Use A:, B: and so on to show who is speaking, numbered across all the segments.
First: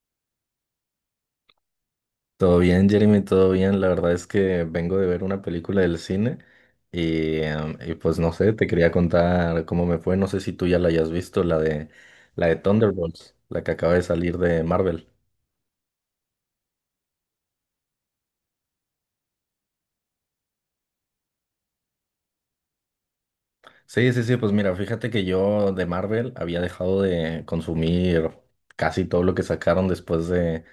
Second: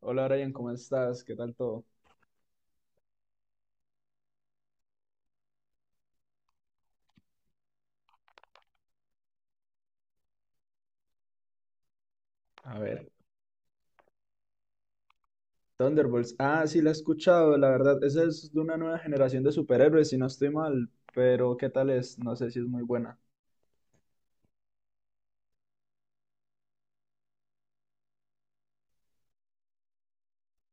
A: Hola Brian, ¿cómo estás? ¿Qué tal todo?
B: Todo bien, Jeremy, todo bien. La verdad es que vengo de ver una película del cine y pues no sé, te quería contar cómo me fue. No sé si tú ya la hayas visto, la de
A: A ver,
B: Thunderbolts, la que acaba de salir de Marvel.
A: Thunderbolts. Ah, sí, la he escuchado, la verdad. Esa es de una nueva generación de superhéroes, si no estoy mal. Pero, ¿qué tal es? No sé si es muy buena.
B: Sí, sí, sí, pues mira, fíjate que yo de Marvel había dejado de consumir casi todo lo que sacaron después de,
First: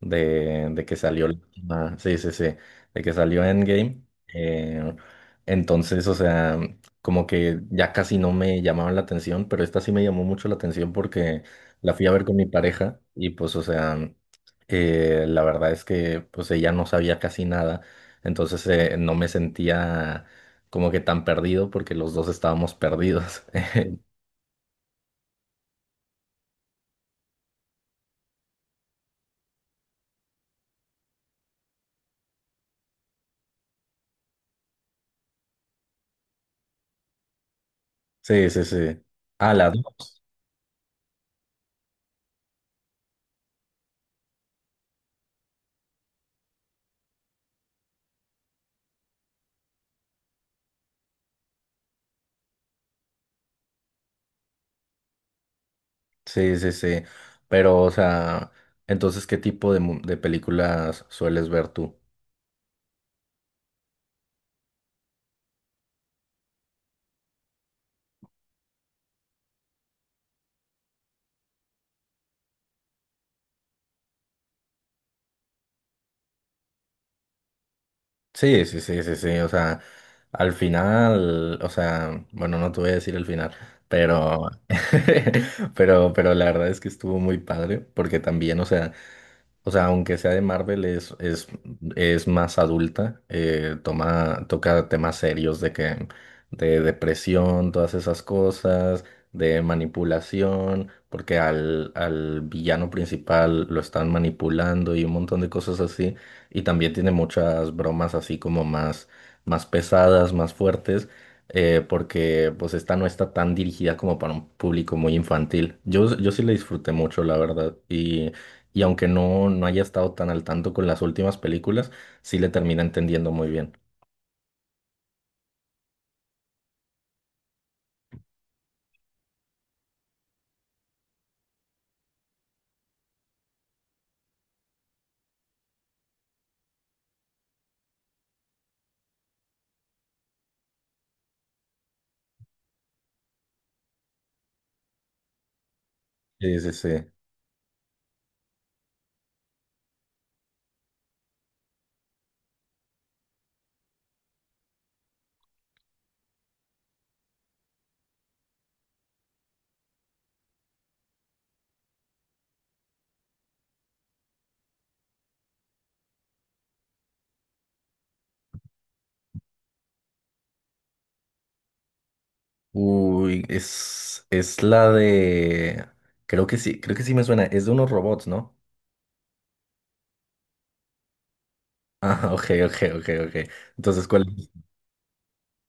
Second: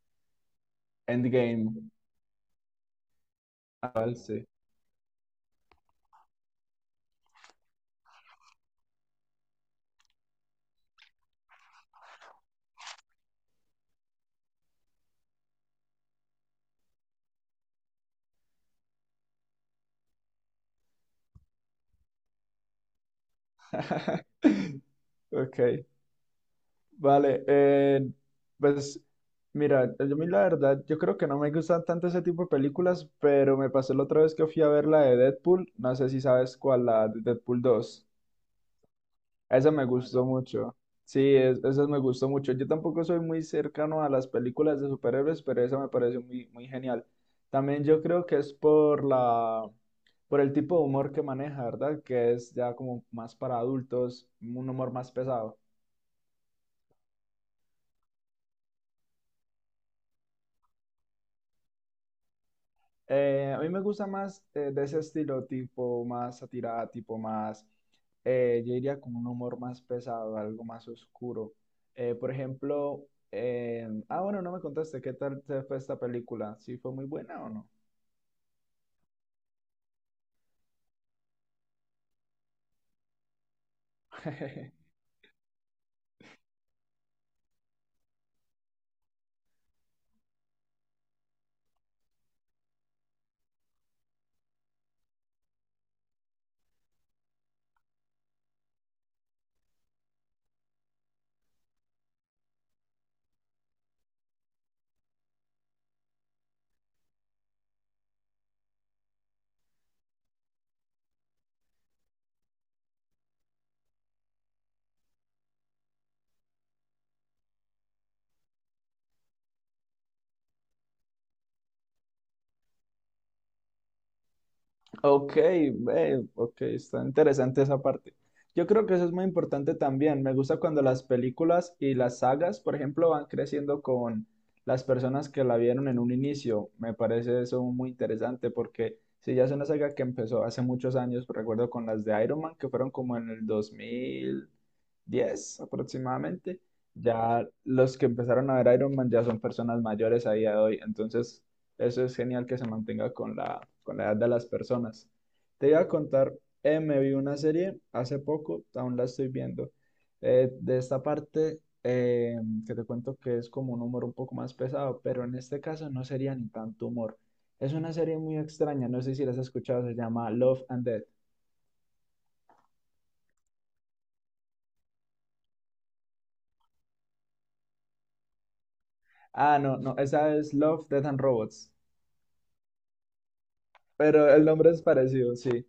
B: de, de que salió
A: Endgame.
B: sí, sí, sí, de que salió
A: Ah,
B: Endgame.
A: vale, sí.
B: Eh, entonces, o sea, como que ya casi no me llamaban la atención, pero esta sí me llamó mucho la atención porque la fui a ver con mi pareja y pues, o sea, la verdad es que pues ella no sabía casi nada, entonces no me sentía como que tan perdido porque los dos estábamos perdidos.
A: Ok, vale. Pues, mira, yo a mí la verdad, yo creo que no me gustan tanto ese tipo de películas, pero me pasó la otra vez que fui a ver la de Deadpool. No sé si sabes cuál, la de Deadpool dos.
B: Sí, sí, sí. Ah,
A: Esa
B: las
A: me Ah,
B: dos.
A: gustó mucho. Sí, esa me gustó mucho. Yo tampoco soy muy cercano a las películas de superhéroes, pero esa me pareció muy, muy genial. También yo creo que es por por el tipo de humor que maneja, ¿verdad? Que es ya como más para adultos, un humor más pesado.
B: Sí, sí, sí. Pero, o sea, entonces, ¿qué tipo de películas sueles ver tú?
A: A mí me gusta más de ese estilo, tipo más satirada, tipo más, yo diría con un humor más pesado, algo más oscuro. Por ejemplo, bueno, no me contaste, ¿qué tal te fue esta película? ¿Sí fue muy buena o no?
B: Sí, sí, sí, sí, sí. O sea, al final, o sea, bueno, no te voy a decir el final, pero, pero la verdad es que estuvo muy padre porque también, o sea, o sea, aunque sea de Marvel, es más adulta, toca temas serios de depresión, todas esas cosas, de manipulación, porque al villano principal lo están manipulando y un montón de cosas así. Y también tiene muchas bromas así como más pesadas, más fuertes, porque pues esta no está tan dirigida como para un público muy infantil. Yo sí la disfruté mucho, la verdad. Y aunque no haya estado tan al tanto con las últimas películas, sí le termina entendiendo muy bien.
A: Ok, ok, está interesante esa parte. Yo creo que eso es muy importante también. Me gusta cuando las películas y las sagas, por ejemplo, van creciendo con las personas que la vieron en un inicio. Me parece eso muy interesante porque si ya es una saga que empezó hace muchos años, recuerdo con las de Iron Man, que fueron como en el 2010
B: Sí,
A: aproximadamente,
B: sí, sí.
A: ya los que empezaron a ver Iron Man ya son personas mayores a día de hoy. Entonces, eso es genial que se mantenga con con la edad de las personas. Te iba a contar, me vi una serie hace poco, aún la estoy viendo. De esta parte, que te cuento que es como un humor un poco más pesado, pero en este caso no sería ni tanto humor. Es una serie muy extraña, no sé si la has escuchado, se llama Love and Death.
B: Uy. Creo que sí me suena. Es de unos robots, ¿no?
A: Ah, no, no, esa es Love, Death and Robots,
B: Ah, ok, ok, ok, ok. Entonces, ¿cuál
A: pero el
B: es?
A: nombre es parecido, sí.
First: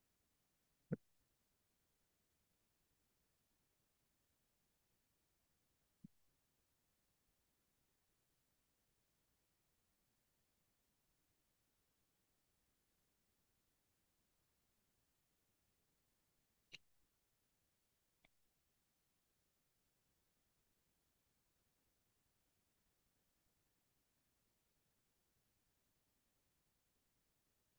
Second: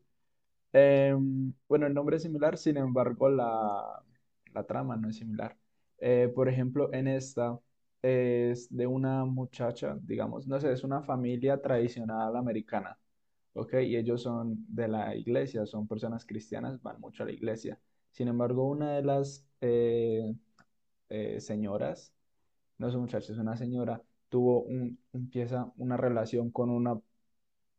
A: Bueno, el nombre es similar, sin embargo, la trama no es similar. Por ejemplo, en esta es de una muchacha, digamos, no sé, es una familia tradicional americana, ¿ok? Y ellos son de la iglesia, son personas cristianas, van mucho a la iglesia. Sin embargo, una de las señoras, no es un muchacho, es una señora, empieza una relación con una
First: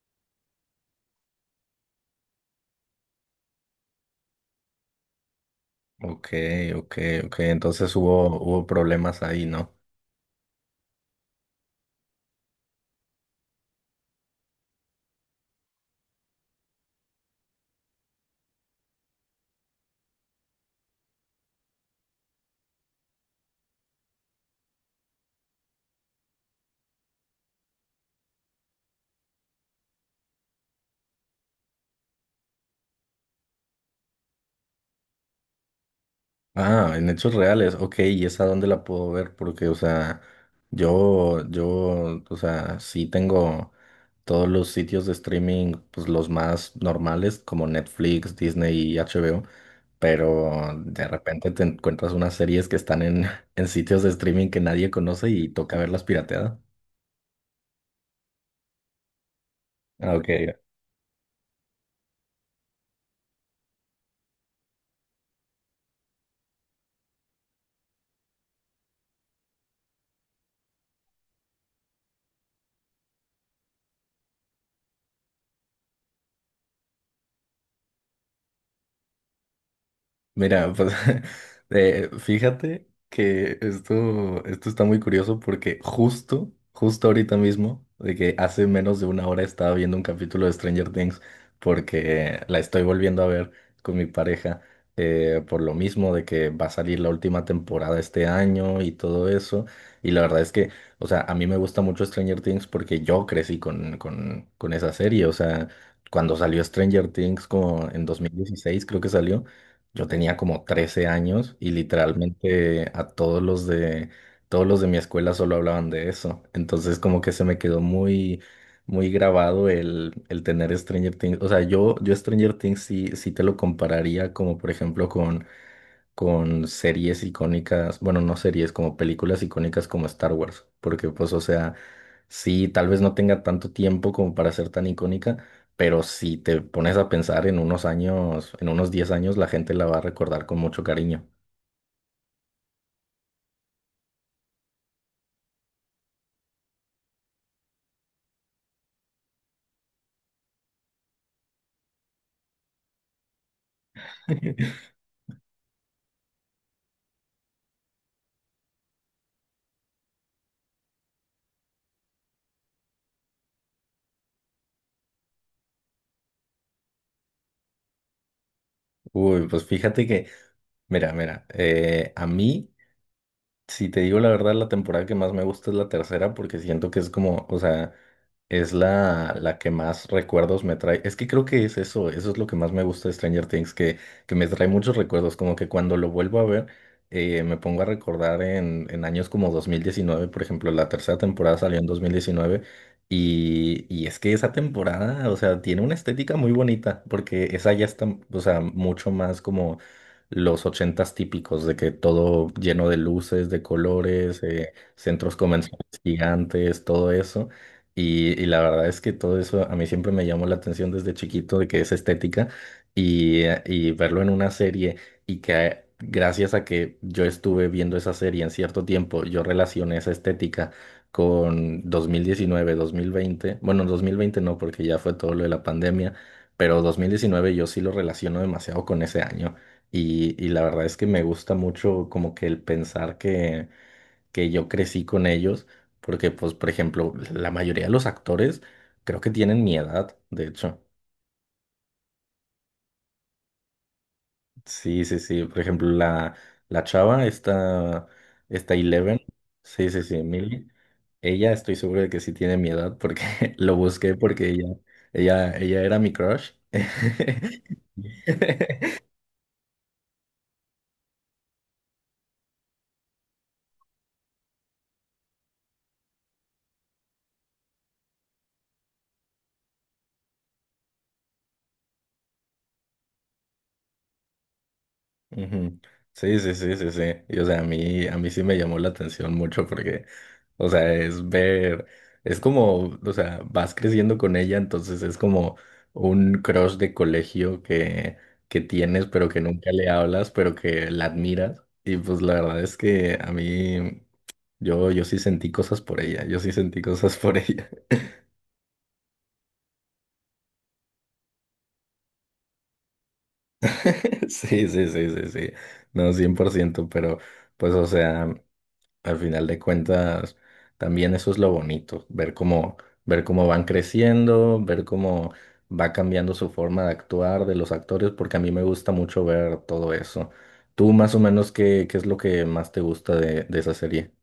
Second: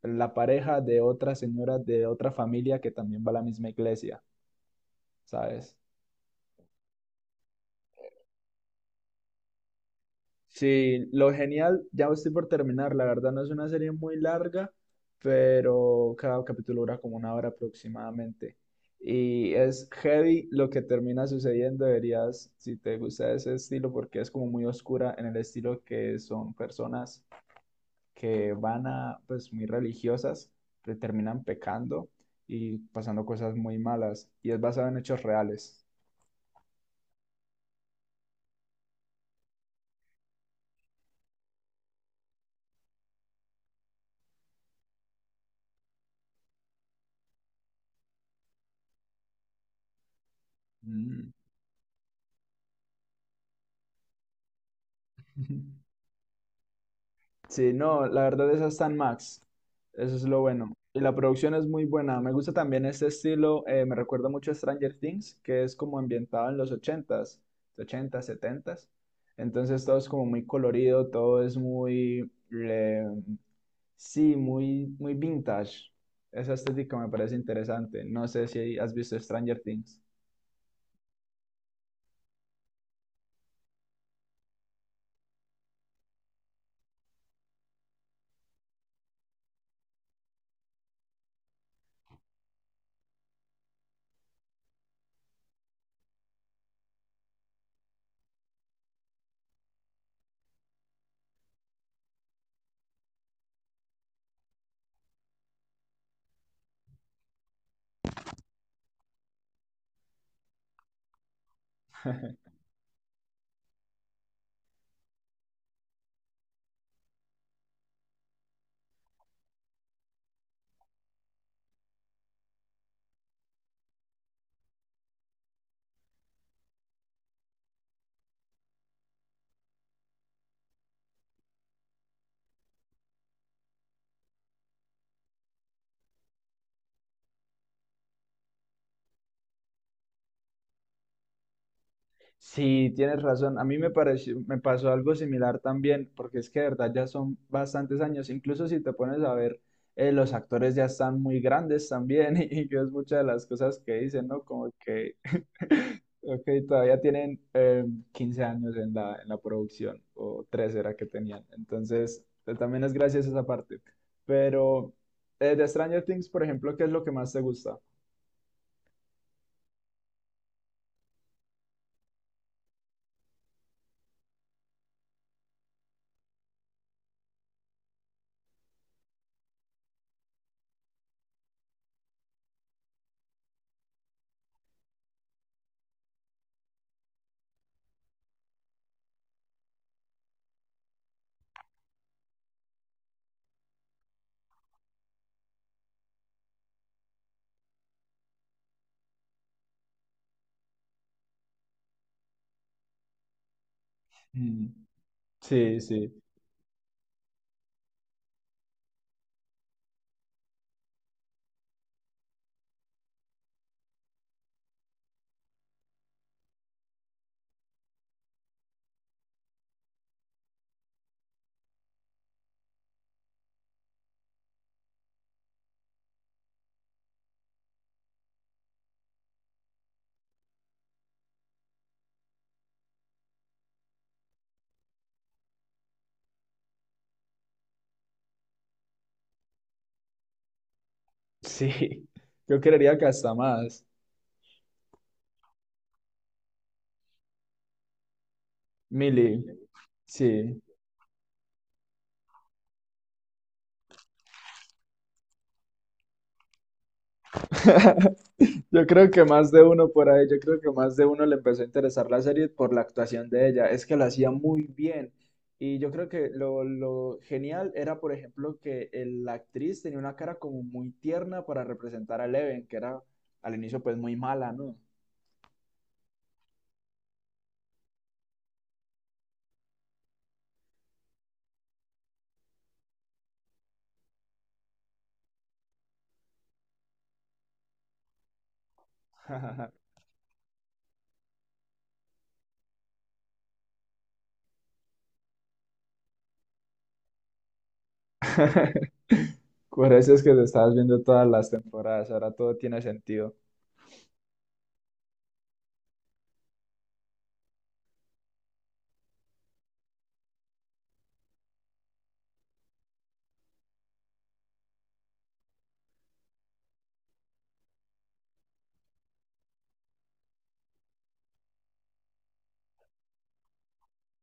A: la pareja de otra señora de otra familia que también va a la misma iglesia, ¿sabes?
B: Ok, ok, ok. Entonces hubo problemas ahí, ¿no?
A: Sí, lo genial, ya estoy por terminar, la verdad no es una serie muy larga, pero cada capítulo dura como una hora aproximadamente. Y es heavy lo que termina sucediendo, deberías, si te gusta ese estilo, porque es como muy oscura en el estilo que son personas que van a, pues, muy religiosas, que terminan pecando y pasando cosas muy malas. Y es basado en hechos reales.
B: Ah, en hechos reales, ok, ¿y esa dónde la puedo ver? Porque, o sea, yo, o sea, sí tengo todos los sitios de streaming, pues los más normales, como Netflix, Disney y HBO, pero de
A: Mm.
B: repente te encuentras unas series que están en, en sitios de streaming que nadie conoce y toca verlas pirateadas.
A: Sí, no, la verdad esa está en Max. Eso
B: Ah,
A: es
B: ok,
A: lo bueno. Y la producción es muy buena. Me gusta también este estilo. Me recuerda mucho a Stranger Things, que es como ambientado en los ochentas, setentas. Entonces todo es como muy colorido, todo es muy... sí, muy, muy vintage. Esa estética me parece interesante. No sé si has visto Stranger Things.
B: mira, pues fíjate que esto está muy curioso porque justo, justo ahorita mismo, de que hace menos de una hora estaba viendo un capítulo de Stranger Things porque la estoy volviendo a ver con mi pareja por lo mismo de que va a salir la última temporada este año y todo eso. Y la verdad es que, o sea, a mí me gusta mucho Stranger Things porque yo crecí con esa serie, o sea, cuando salió Stranger Things como en 2016 creo que salió. Yo tenía como 13 años y literalmente a todos los de mi escuela solo hablaban de eso. Entonces como que se me quedó muy muy grabado el tener Stranger Things. O sea, yo Stranger Things sí, sí te lo compararía como por ejemplo con series icónicas, bueno, no series, como películas icónicas como Star Wars, porque pues, o sea, sí, tal vez no tenga tanto tiempo como para ser tan icónica, pero si te pones a pensar en unos años, en unos 10 años, la gente la va a recordar con mucho cariño.
A: Sí, tienes razón. A mí me pareció, me pasó algo similar también, porque es que de verdad ya son bastantes años. Incluso si te pones a ver, los actores ya están muy grandes también, y, que es muchas de las cosas que dicen, ¿no? Como que, ok, todavía tienen 15 años en en la producción, o 13 era que tenían. Entonces, también es gracias a esa parte. Pero de Stranger Things, por ejemplo, ¿qué es lo que más te gusta?
B: Uy, pues fíjate que, mira, a mí si te digo la verdad, la temporada que más me gusta es la tercera porque siento que es como, o sea, es la que más recuerdos me trae. Es que creo que es eso. Eso es lo que más me gusta de Stranger Things, que me trae muchos recuerdos, como que cuando lo vuelvo a ver, me pongo a recordar en años como 2019, por ejemplo, la tercera temporada salió en 2019 y es que esa temporada, o sea, tiene una estética muy bonita porque esa ya está, o sea, mucho más como los ochentas típicos, de que todo lleno de luces, de colores,
A: Mm.
B: centros
A: Sí,
B: comerciales
A: sí.
B: gigantes, todo eso. Y la verdad es que todo eso a mí siempre me llamó la atención desde chiquito, de que es estética, y verlo en una serie y que gracias a que yo estuve viendo esa serie en cierto tiempo, yo relacioné esa estética con dos mil diecinueve, dos mil veinte, bueno, 2020 no, porque ya fue todo lo de la pandemia, pero 2019 yo sí lo relaciono demasiado con ese año. Y la verdad es que me gusta mucho como que el pensar que yo crecí con ellos, porque pues, por ejemplo, la mayoría de los actores creo que tienen mi edad, de hecho.
A: Sí, yo creería que hasta más.
B: Sí, sí, sí. Por ejemplo, la chava, esta Eleven,
A: Mili,
B: sí, sí, sí,
A: sí.
B: Millie, ella estoy seguro de que sí tiene mi edad porque lo busqué porque ella era mi crush.
A: Yo creo que más de uno por ahí, yo creo que más de uno le empezó a interesar la serie por la actuación de ella. Es que la hacía muy bien. Y yo creo que lo genial era, por ejemplo, la actriz tenía una cara como muy tierna para representar a Eleven, que era al inicio pues muy mala, ¿no?
B: Ujú. Sí, sí, sí, sí, sí. Y o sea, a mí sí me llamó la atención mucho porque, o sea, es como, o sea, vas creciendo con ella, entonces es como un crush de colegio que tienes, pero que nunca le hablas, pero que la admiras. Y pues la verdad es que a mí, yo sí sentí cosas por ella, yo sí sentí cosas por ella.
A: Por eso es que te estabas viendo todas las temporadas, ahora todo tiene sentido.
B: Sí, sí, sí, sí, sí. No, 100%. Pero pues, o sea, al final de cuentas, también eso es lo bonito, ver cómo van creciendo, ver cómo va cambiando su forma de actuar de los actores, porque a mí me gusta mucho ver todo eso. ¿Tú más o menos qué es lo que más te gusta de esa serie?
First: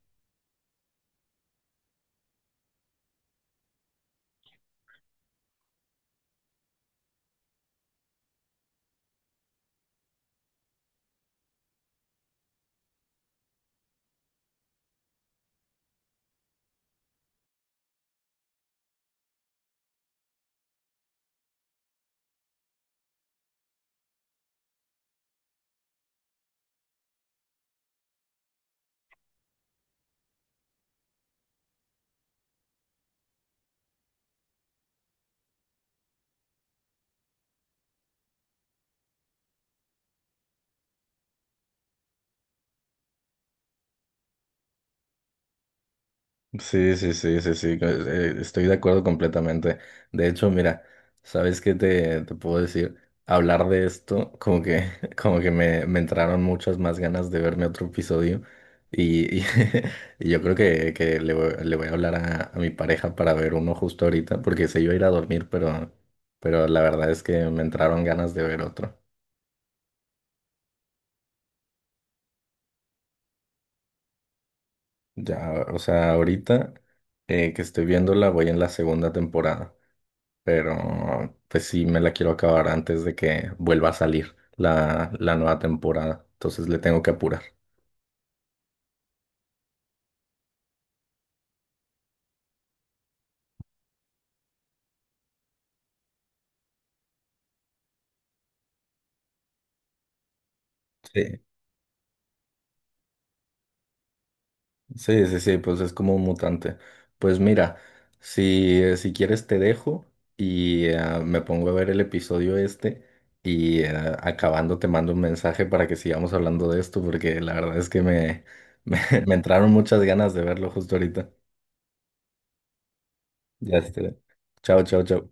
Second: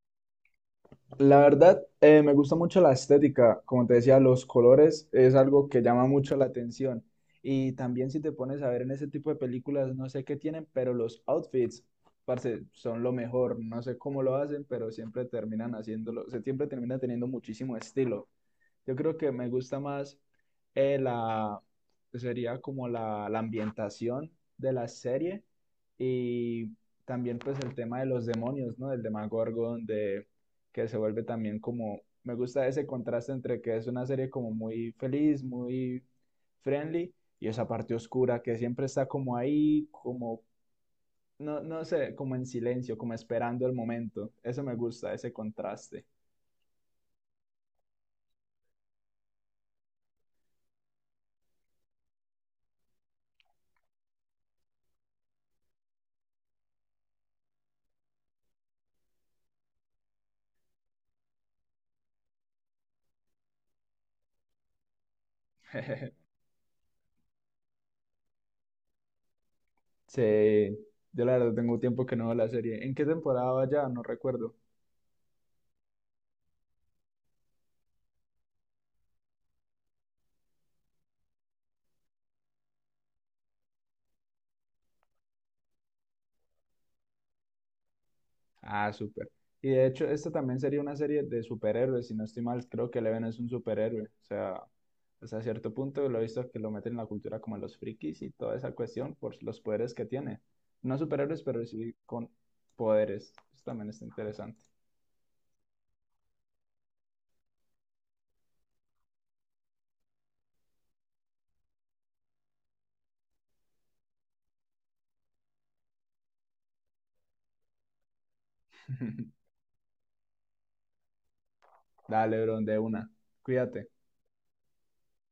A: La verdad, me gusta mucho la estética, como te decía, los colores es algo que llama mucho la atención. Y también si te pones a ver en ese tipo de películas, no sé qué tienen, pero los outfits, parce, son lo mejor. No sé cómo lo hacen, pero siempre terminan haciéndolo, se siempre termina teniendo muchísimo estilo. Yo creo que me gusta más eh, la, sería como la ambientación de la serie y también pues el tema de los demonios, ¿no? Del Demogorgon, de que se vuelve también como, me gusta ese contraste entre que es una serie como muy feliz, muy friendly y esa parte oscura que siempre está como ahí, como, no, no sé, como en silencio, como esperando el momento. Eso me gusta, ese contraste.
B: Sí, sí, sí, sí, sí, estoy de acuerdo completamente. De hecho, mira, ¿sabes qué te puedo decir? Hablar de esto, como que, como que me entraron muchas más ganas de verme otro episodio y, y, y yo creo que le voy a hablar a mi pareja para ver uno justo ahorita, porque se iba a ir a dormir, pero, pero la verdad es que me entraron ganas de ver otro.
A: Sí, yo la verdad tengo tiempo que no veo la serie. ¿En qué temporada va ya? No recuerdo.
B: Ya, o sea, ahorita que estoy viéndola, voy en la segunda temporada. Pero pues sí me la quiero acabar antes de que vuelva a salir la nueva temporada. Entonces le tengo que apurar.
A: Ah, súper. Y de hecho, esta también sería una serie de superhéroes, si no estoy mal, creo que Eleven es un superhéroe. O sea, hasta cierto punto lo he visto que lo meten en la cultura como los frikis y toda esa cuestión por los poderes que tiene. No
B: Sí,
A: superhéroes, pero sí con poderes. Eso también está interesante.
B: sí, sí, sí, pues es como un mutante. Pues mira, si quieres te dejo y me pongo a ver el episodio este y acabando te mando un mensaje para que sigamos hablando de esto porque la verdad es que me, me, me entraron muchas ganas de verlo justo ahorita.
A: Dale, bro, de una.
B: Ya
A: Cuídate.
B: está. Chao, chao, chao.